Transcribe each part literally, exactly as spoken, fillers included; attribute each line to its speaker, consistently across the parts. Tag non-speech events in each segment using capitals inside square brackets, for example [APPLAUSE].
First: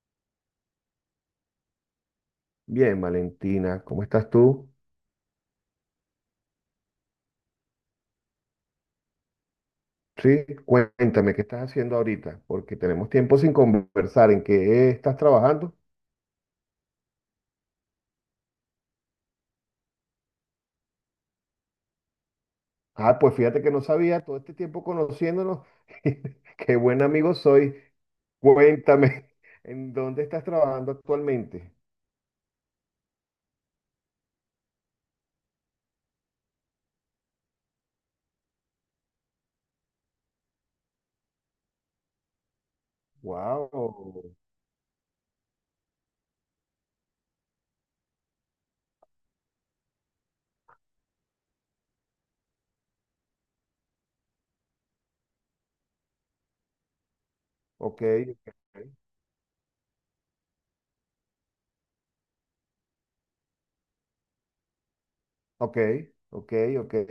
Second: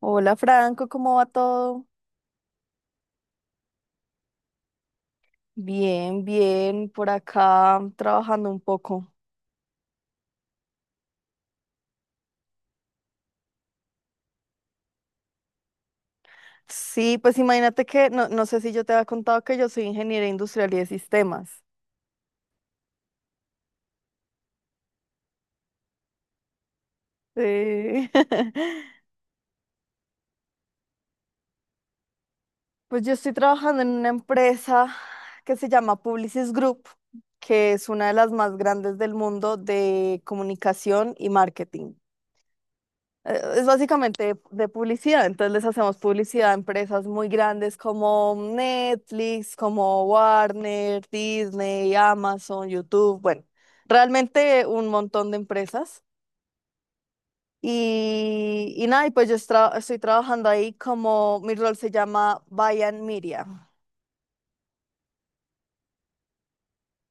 Speaker 1: Hola Franco, ¿cómo va todo?
Speaker 2: Bien, Valentina, ¿cómo estás tú?
Speaker 1: Bien, bien, por acá trabajando un poco.
Speaker 2: Sí, cuéntame, ¿qué estás haciendo ahorita? Porque tenemos tiempo sin conversar. ¿En qué estás trabajando?
Speaker 1: Sí, pues imagínate que, no, no sé si yo te había contado que yo soy ingeniera industrial y de sistemas.
Speaker 2: Ah, pues fíjate que no sabía todo este tiempo conociéndonos. [LAUGHS] Qué buen amigo soy.
Speaker 1: Sí. [LAUGHS]
Speaker 2: Cuéntame, [LAUGHS] ¿en dónde estás trabajando actualmente?
Speaker 1: Pues yo estoy trabajando en una empresa que se llama Publicis Group, que es una de las más grandes del mundo de comunicación y marketing. Eh, Es básicamente
Speaker 2: Wow,
Speaker 1: de publicidad, entonces les hacemos publicidad a empresas muy grandes como Netflix, como Warner, Disney, Amazon, YouTube, bueno, realmente un montón de empresas.
Speaker 2: ok, ok,
Speaker 1: Y, y nada, y pues yo estra- estoy trabajando ahí como mi rol se llama Bayan Media.
Speaker 2: ok, ok,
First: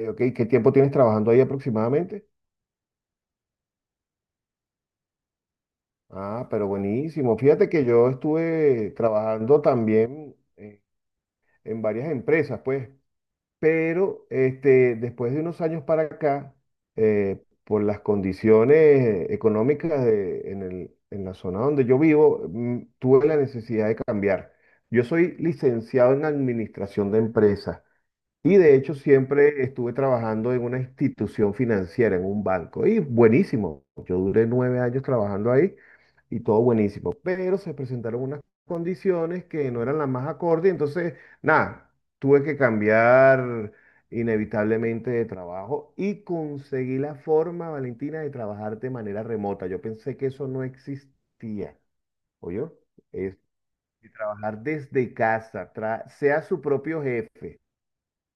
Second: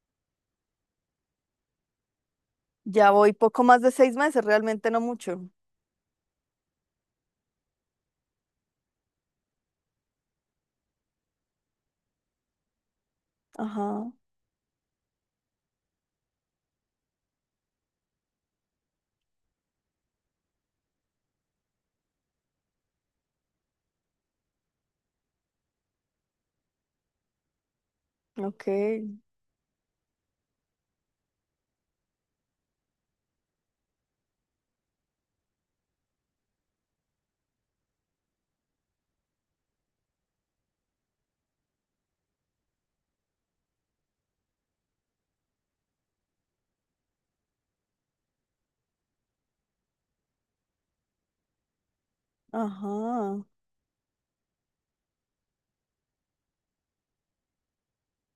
Speaker 2: ok. ¿Qué tiempo tienes trabajando ahí aproximadamente?
Speaker 1: Ya voy poco más de seis meses, realmente no mucho.
Speaker 2: Ah, pero buenísimo. Fíjate que yo estuve trabajando también, eh, en varias empresas, pues.
Speaker 1: Ajá,
Speaker 2: Pero este, después de unos años para acá, eh, por las condiciones económicas de- en el- en la zona donde yo vivo, mm, tuve la necesidad de cambiar. Yo soy licenciado en administración de empresas y
Speaker 1: ok,
Speaker 2: de hecho siempre estuve trabajando en una institución financiera, en un banco. Y buenísimo. Yo duré nueve años trabajando ahí y todo buenísimo. Pero se presentaron unas condiciones que no eran las más acordes. Entonces, nada, tuve que cambiar inevitablemente de trabajo y conseguí la forma, Valentina, de trabajar de manera remota. Yo pensé que eso no existía. ¿Oyó?
Speaker 1: ajá,
Speaker 2: Es de trabajar desde casa, tra- sea su propio jefe.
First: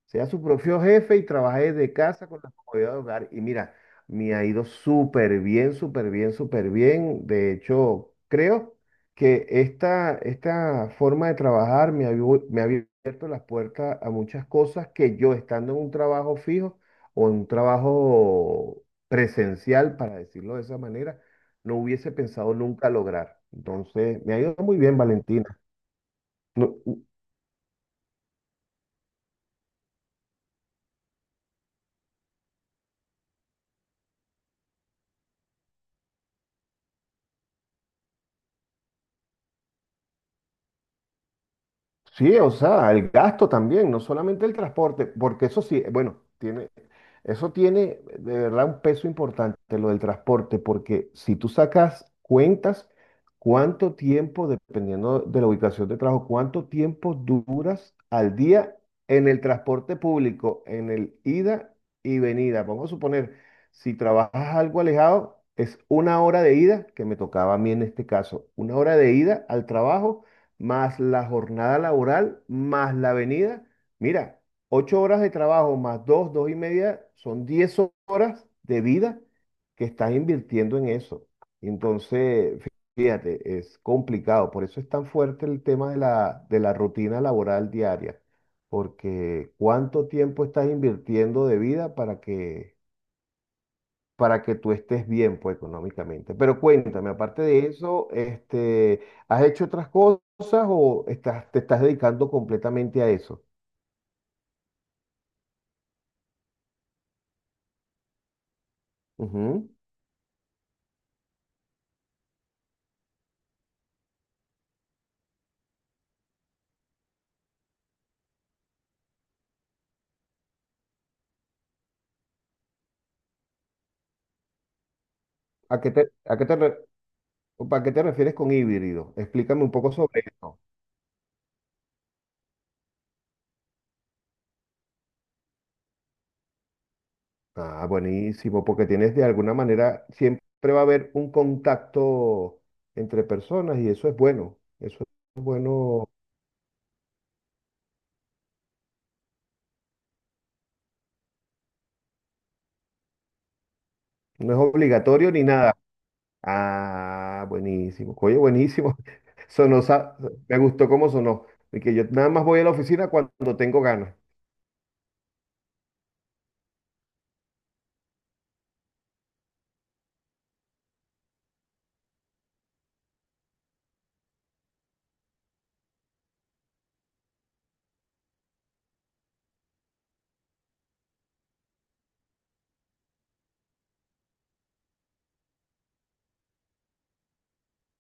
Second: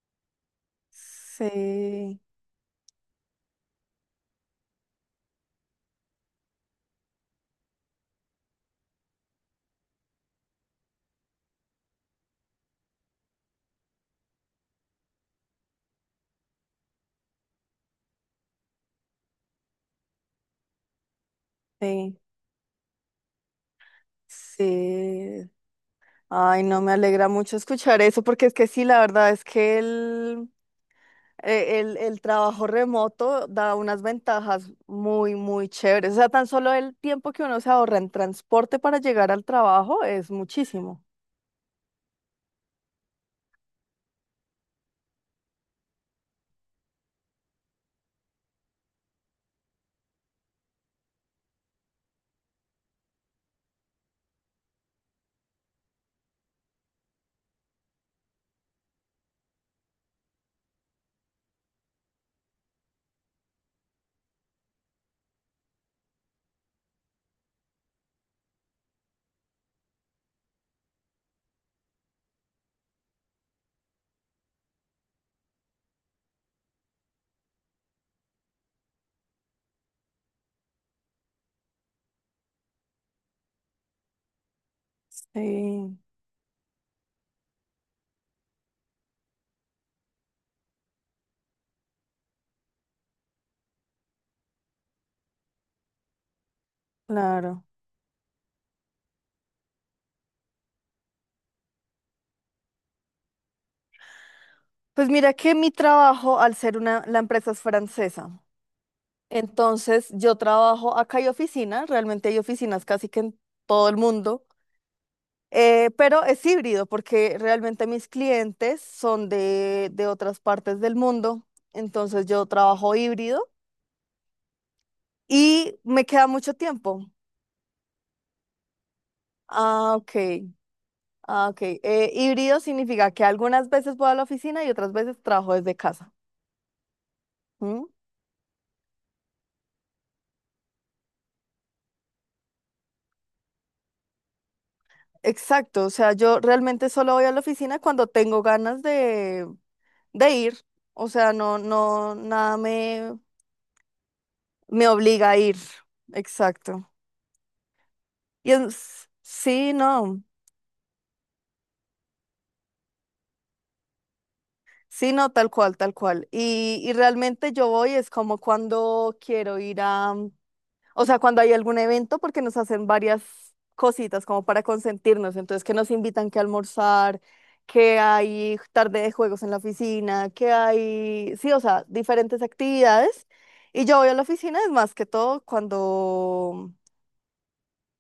Speaker 2: Sea su propio jefe y trabajé de
Speaker 1: sí,
Speaker 2: casa con la comodidad de hogar. Y mira, me ha ido súper bien, súper bien, súper bien. De hecho, creo que esta, esta forma de trabajar me ha, abiu- me ha abierto las puertas a muchas cosas que yo estando en un trabajo fijo o en un trabajo presencial, para decirlo de esa manera, no hubiese
Speaker 1: sí,
Speaker 2: pensado nunca lograr. Entonces, me ha ido muy bien,
Speaker 1: sí.
Speaker 2: Valentina.
Speaker 1: Ay,
Speaker 2: No-
Speaker 1: no me alegra mucho escuchar eso, porque es que sí, la verdad es que el, eh, el, el trabajo remoto da unas ventajas muy, muy chéveres. O sea, tan solo el tiempo que uno se ahorra en transporte para llegar al trabajo es muchísimo.
Speaker 2: Sí, o sea, el gasto también, no solamente el transporte, porque eso sí, bueno, tiene, eso tiene de verdad un peso importante, lo del transporte, porque si tú sacas cuentas, cuánto tiempo, dependiendo de la ubicación de trabajo, cuánto tiempo duras al día en el transporte público, en el ida y venida. Vamos a suponer, si trabajas algo alejado, es una hora de ida, que me tocaba a mí en este caso, una hora de ida al trabajo, más la jornada laboral, más la venida. Mira. Ocho horas de trabajo más dos, dos y media, son diez horas de vida que estás invirtiendo en eso. Entonces, fíjate, es complicado. Por eso es tan fuerte el tema de
Speaker 1: Sí,
Speaker 2: la, de la rutina laboral diaria. Porque cuánto tiempo estás invirtiendo de vida para que, para que tú estés bien, pues, económicamente. Pero cuéntame, aparte
Speaker 1: claro.
Speaker 2: de eso, este, ¿has hecho otras cosas o estás, te estás dedicando completamente a eso?
Speaker 1: Pues mira que mi trabajo, al ser una, la empresa es francesa,
Speaker 2: Ujú.
Speaker 1: entonces yo trabajo acá, hay oficinas, realmente hay oficinas casi que en todo el mundo. Eh, pero es híbrido porque realmente mis clientes son de, de otras partes del mundo, entonces yo trabajo híbrido y
Speaker 2: ¿A qué
Speaker 1: me
Speaker 2: te,
Speaker 1: queda
Speaker 2: a qué
Speaker 1: mucho
Speaker 2: te, re-
Speaker 1: tiempo.
Speaker 2: ¿Para qué te refieres con híbrido? Explícame un poco
Speaker 1: Ah, ok,
Speaker 2: sobre eso.
Speaker 1: ah, ok. Eh, híbrido significa que algunas veces voy a la oficina y otras veces trabajo desde casa. ¿Mm?
Speaker 2: Ah, buenísimo, porque tienes de alguna manera, siempre va a haber un contacto entre personas y eso es bueno. Eso es
Speaker 1: Exacto, o
Speaker 2: bueno,
Speaker 1: sea, yo realmente solo voy a la oficina cuando tengo ganas de, de ir, o sea, no, no, nada me,
Speaker 2: no es
Speaker 1: me obliga
Speaker 2: obligatorio
Speaker 1: a
Speaker 2: ni
Speaker 1: ir.
Speaker 2: nada.
Speaker 1: Exacto.
Speaker 2: Ah, buenísimo. Oye,
Speaker 1: Y
Speaker 2: buenísimo.
Speaker 1: es-
Speaker 2: [LAUGHS]
Speaker 1: sí,
Speaker 2: Sonó, sa-
Speaker 1: no.
Speaker 2: me gustó cómo sonó. Y que yo nada más voy a la oficina cuando tengo ganas.
Speaker 1: Sí, no, tal cual, tal cual. Y, y realmente yo voy, es como cuando quiero ir a, o sea, cuando hay algún evento, porque nos hacen varias cositas como para consentirnos, entonces que nos invitan que almorzar, que hay tarde de juegos en la oficina, que hay, sí, o sea, diferentes actividades. Y yo voy a la oficina, es más que todo cuando,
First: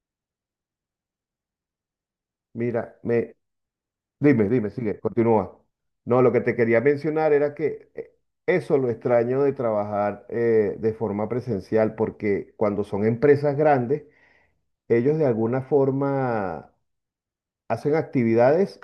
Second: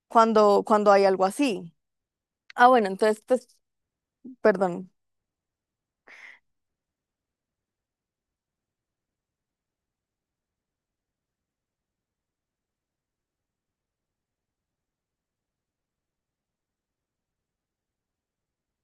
Speaker 1: cuando, cuando hay algo así. Ah, bueno,
Speaker 2: Mira,
Speaker 1: entonces,
Speaker 2: me,
Speaker 1: pues,
Speaker 2: Dime, dime,
Speaker 1: perdón,
Speaker 2: sigue, continúa. No, lo que te quería mencionar era que eh, eso lo extraño de trabajar eh, de forma presencial, porque cuando son empresas grandes, ellos de alguna forma hacen actividades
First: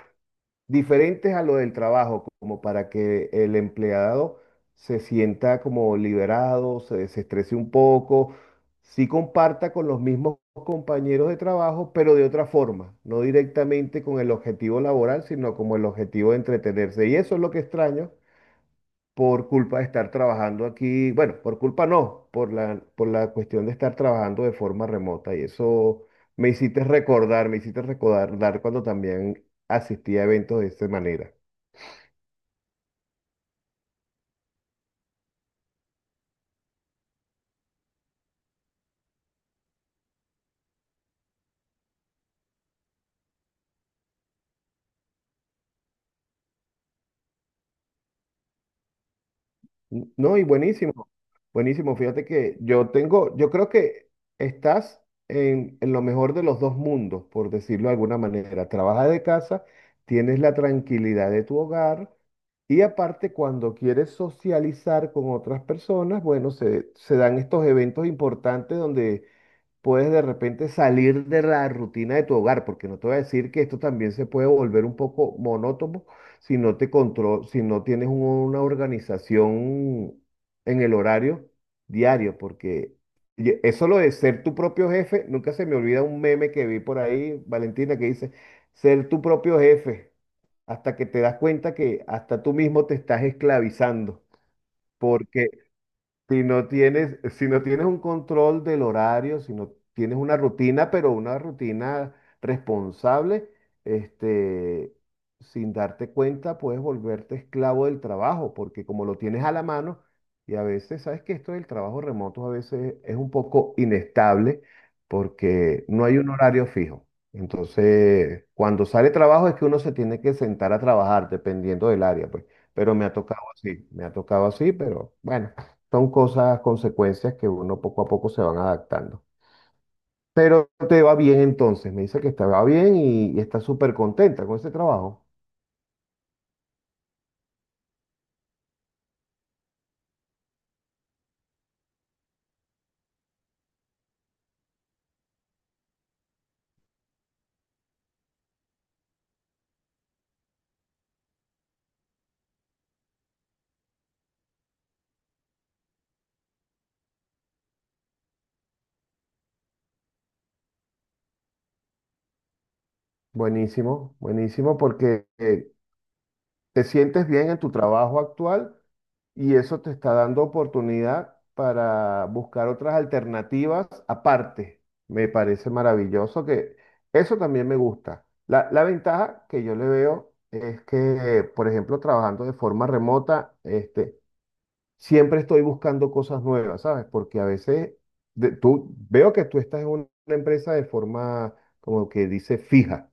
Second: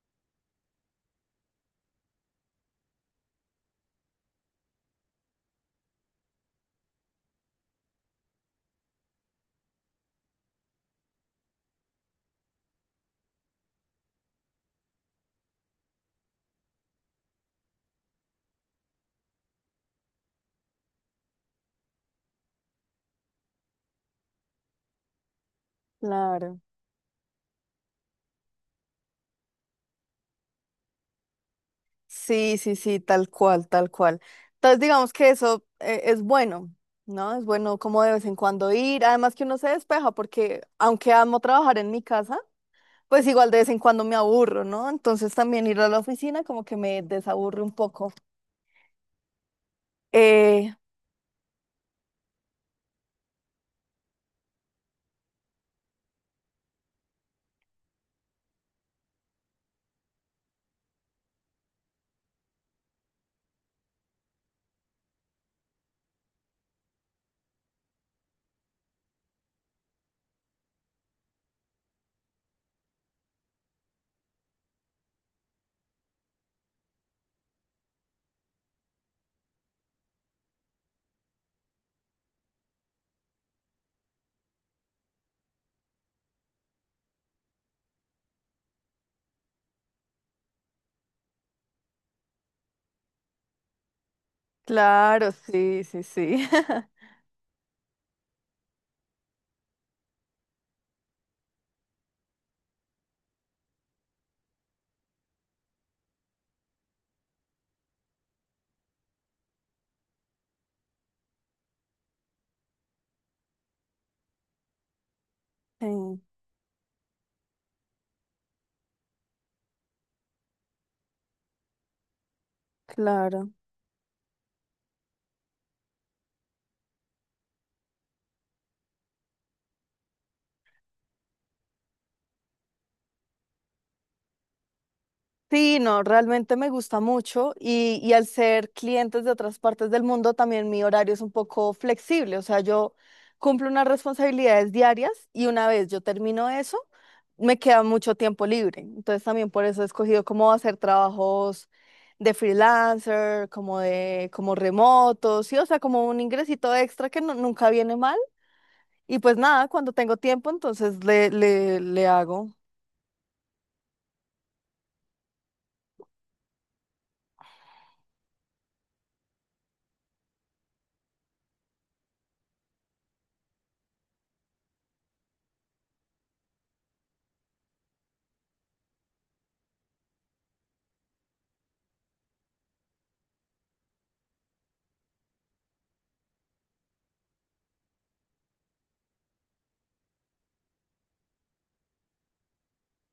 Speaker 2: diferentes a lo del trabajo, como para que el empleado se sienta como liberado, se desestrese un poco, sí comparta con los mismos compañeros de trabajo, pero de otra forma, no directamente con el objetivo laboral, sino como el objetivo de entretenerse. Y eso es lo que extraño por culpa de estar trabajando aquí, bueno, por culpa no, por la, por la cuestión de estar trabajando de forma remota. Y eso me
Speaker 1: claro.
Speaker 2: hiciste recordar, me hiciste recordar cuando también asistí a eventos de esa manera.
Speaker 1: Sí, sí, sí, tal cual, tal cual. Entonces, digamos que eso eh, es bueno, ¿no? Es bueno como de vez en cuando ir, además que uno se despeja porque aunque amo trabajar en mi casa, pues igual de vez en cuando me aburro, ¿no? Entonces también ir a la oficina como que me desaburre un poco.
Speaker 2: No, y
Speaker 1: Eh,
Speaker 2: buenísimo, buenísimo. Fíjate que yo tengo, yo creo que estás en, en lo mejor de los dos mundos, por decirlo de alguna manera. Trabajas de casa, tienes la tranquilidad de tu hogar y aparte cuando quieres socializar con otras personas, bueno, se, se dan estos eventos importantes donde puedes de repente salir de la rutina de tu hogar, porque no te voy a decir que esto también se puede volver un poco monótono si no te contro- si no tienes un- una organización en el horario diario, porque y eso lo de ser tu propio jefe, nunca se me olvida un meme que vi por ahí, Valentina, que dice, ser tu propio jefe, hasta que te das cuenta que hasta tú mismo te estás esclavizando.
Speaker 1: claro,
Speaker 2: Porque
Speaker 1: sí, sí,
Speaker 2: si
Speaker 1: sí.
Speaker 2: no
Speaker 1: [LAUGHS]
Speaker 2: tienes, si no tienes un control del horario, si no tienes una rutina, pero una rutina responsable, este, sin darte cuenta puedes volverte esclavo del trabajo, porque como lo tienes a la mano, y a veces, sabes que esto del trabajo remoto a veces es un poco inestable, porque no hay
Speaker 1: Sí,
Speaker 2: un horario fijo. Entonces, cuando sale trabajo es que uno se tiene que sentar a trabajar, dependiendo del área, pues. Pero me ha tocado
Speaker 1: claro.
Speaker 2: así, me ha tocado así, pero bueno. Son cosas, consecuencias que uno poco a poco se van adaptando. Pero te va bien entonces, me dice que te va bien y, y está súper contenta con ese trabajo.
Speaker 1: Sí, no, realmente me gusta mucho y, y al ser clientes de otras partes del mundo también mi horario es un poco flexible, o sea, yo cumplo unas responsabilidades diarias y una vez yo termino eso, me queda mucho tiempo libre. Entonces también por eso he escogido cómo hacer trabajos de freelancer, como de como remotos, sí, o sea, como un ingresito extra que no- nunca viene mal. Y pues nada, cuando tengo tiempo, entonces le, le, le hago.
Speaker 2: Buenísimo, buenísimo porque eh, te sientes bien en tu trabajo actual y eso te está dando oportunidad para buscar otras alternativas aparte. Me parece maravilloso que eso también me gusta. La, la ventaja que yo le veo es que, por ejemplo, trabajando de forma remota, este, siempre estoy buscando cosas nuevas, ¿sabes? Porque a veces de- tú veo que tú estás en un- una empresa de forma, como que dice, fija,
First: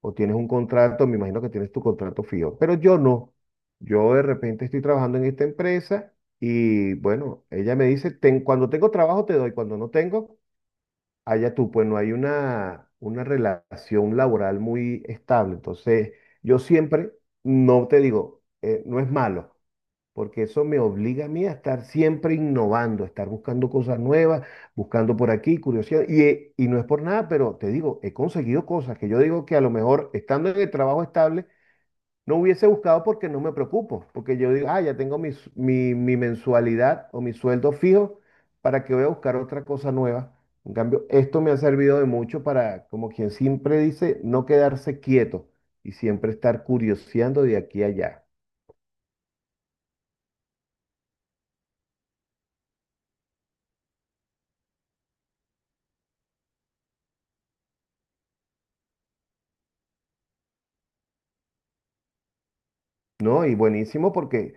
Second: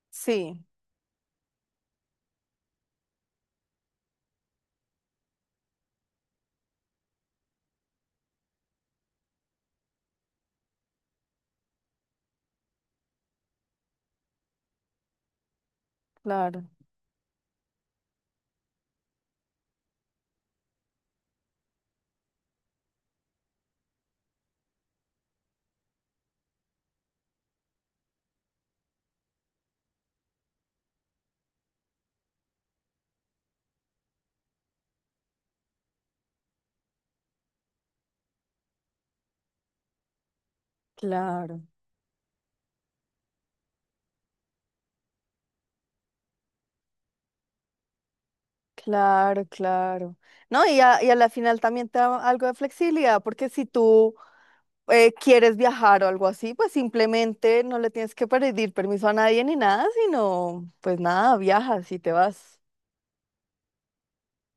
Speaker 2: o tienes un
Speaker 1: Sí,
Speaker 2: contrato, me imagino que tienes tu contrato fijo, pero yo no. Yo de repente estoy trabajando en esta empresa y bueno, ella me dice, "Ten- cuando tengo trabajo te doy, cuando no tengo, allá tú, pues no hay una, una relación laboral muy estable. Entonces, yo
Speaker 1: claro,
Speaker 2: siempre, no te digo, eh, no es malo porque eso me obliga a mí a estar siempre innovando, a estar buscando cosas nuevas, buscando por aquí, curiosidad. Y, eh, y no es por nada, pero te digo, he conseguido cosas que yo digo que a lo mejor estando en el trabajo estable no hubiese buscado porque no me preocupo, porque yo digo, ah, ya tengo mi, s- mi, mi mensualidad o mi sueldo fijo, ¿para que voy a buscar otra cosa nueva? En cambio, esto me ha
Speaker 1: claro.
Speaker 2: servido de mucho para, como quien siempre dice, no quedarse quieto y siempre estar curioseando de aquí a allá.
Speaker 1: Claro, claro. No, y a, y a la final también te da algo de flexibilidad, porque si tú eh, quieres viajar o algo así, pues simplemente no le tienes que pedir permiso a nadie ni nada, sino pues nada, viajas y te vas.
Speaker 2: No, y buenísimo porque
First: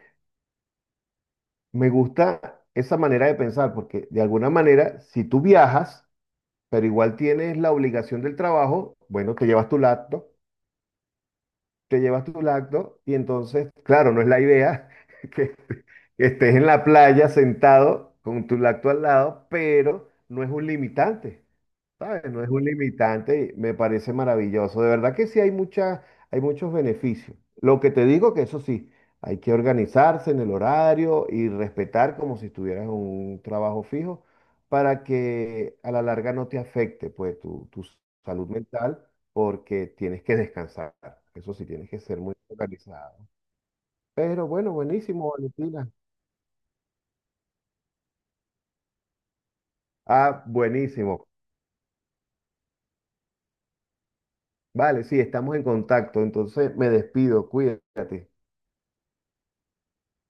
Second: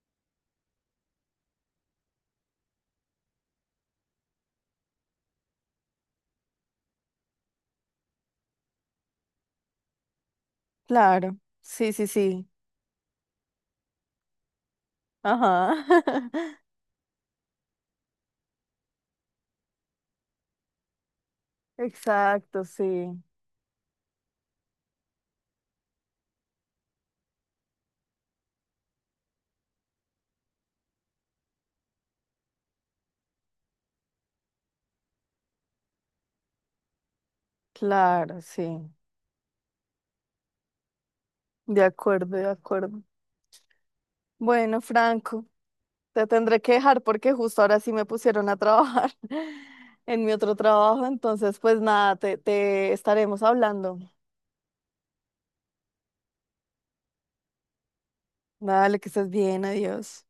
Speaker 2: me gusta esa manera de pensar, porque de alguna manera, si tú viajas, pero igual tienes la obligación del trabajo, bueno, te llevas tu laptop,
Speaker 1: Claro, sí,
Speaker 2: te
Speaker 1: sí,
Speaker 2: llevas tu
Speaker 1: sí.
Speaker 2: laptop, y entonces, claro, no es la idea [LAUGHS]
Speaker 1: Ajá.
Speaker 2: que, que estés
Speaker 1: [LAUGHS]
Speaker 2: en la playa sentado con tu laptop al lado, pero no es un limitante. ¿Sabes? No es un
Speaker 1: Exacto, sí.
Speaker 2: limitante, me parece maravilloso. De verdad que sí hay mucha, hay muchos beneficios. Lo que te digo que eso sí, hay que organizarse en el horario y respetar como si estuvieras en un trabajo fijo para que a la larga no te afecte pues tu, tu
Speaker 1: Claro,
Speaker 2: salud
Speaker 1: sí.
Speaker 2: mental porque tienes que descansar. Eso sí,
Speaker 1: De
Speaker 2: tienes que ser muy
Speaker 1: acuerdo, de acuerdo.
Speaker 2: organizado. Pero bueno,
Speaker 1: Bueno,
Speaker 2: buenísimo,
Speaker 1: Franco,
Speaker 2: Valentina.
Speaker 1: te tendré que dejar porque justo ahora sí me pusieron a trabajar [LAUGHS] en mi
Speaker 2: Ah,
Speaker 1: otro trabajo.
Speaker 2: buenísimo.
Speaker 1: Entonces, pues nada, te, te estaremos hablando.
Speaker 2: Vale, sí, estamos en contacto. Entonces me despido, cuídate.
Speaker 1: Dale, que estés bien, adiós.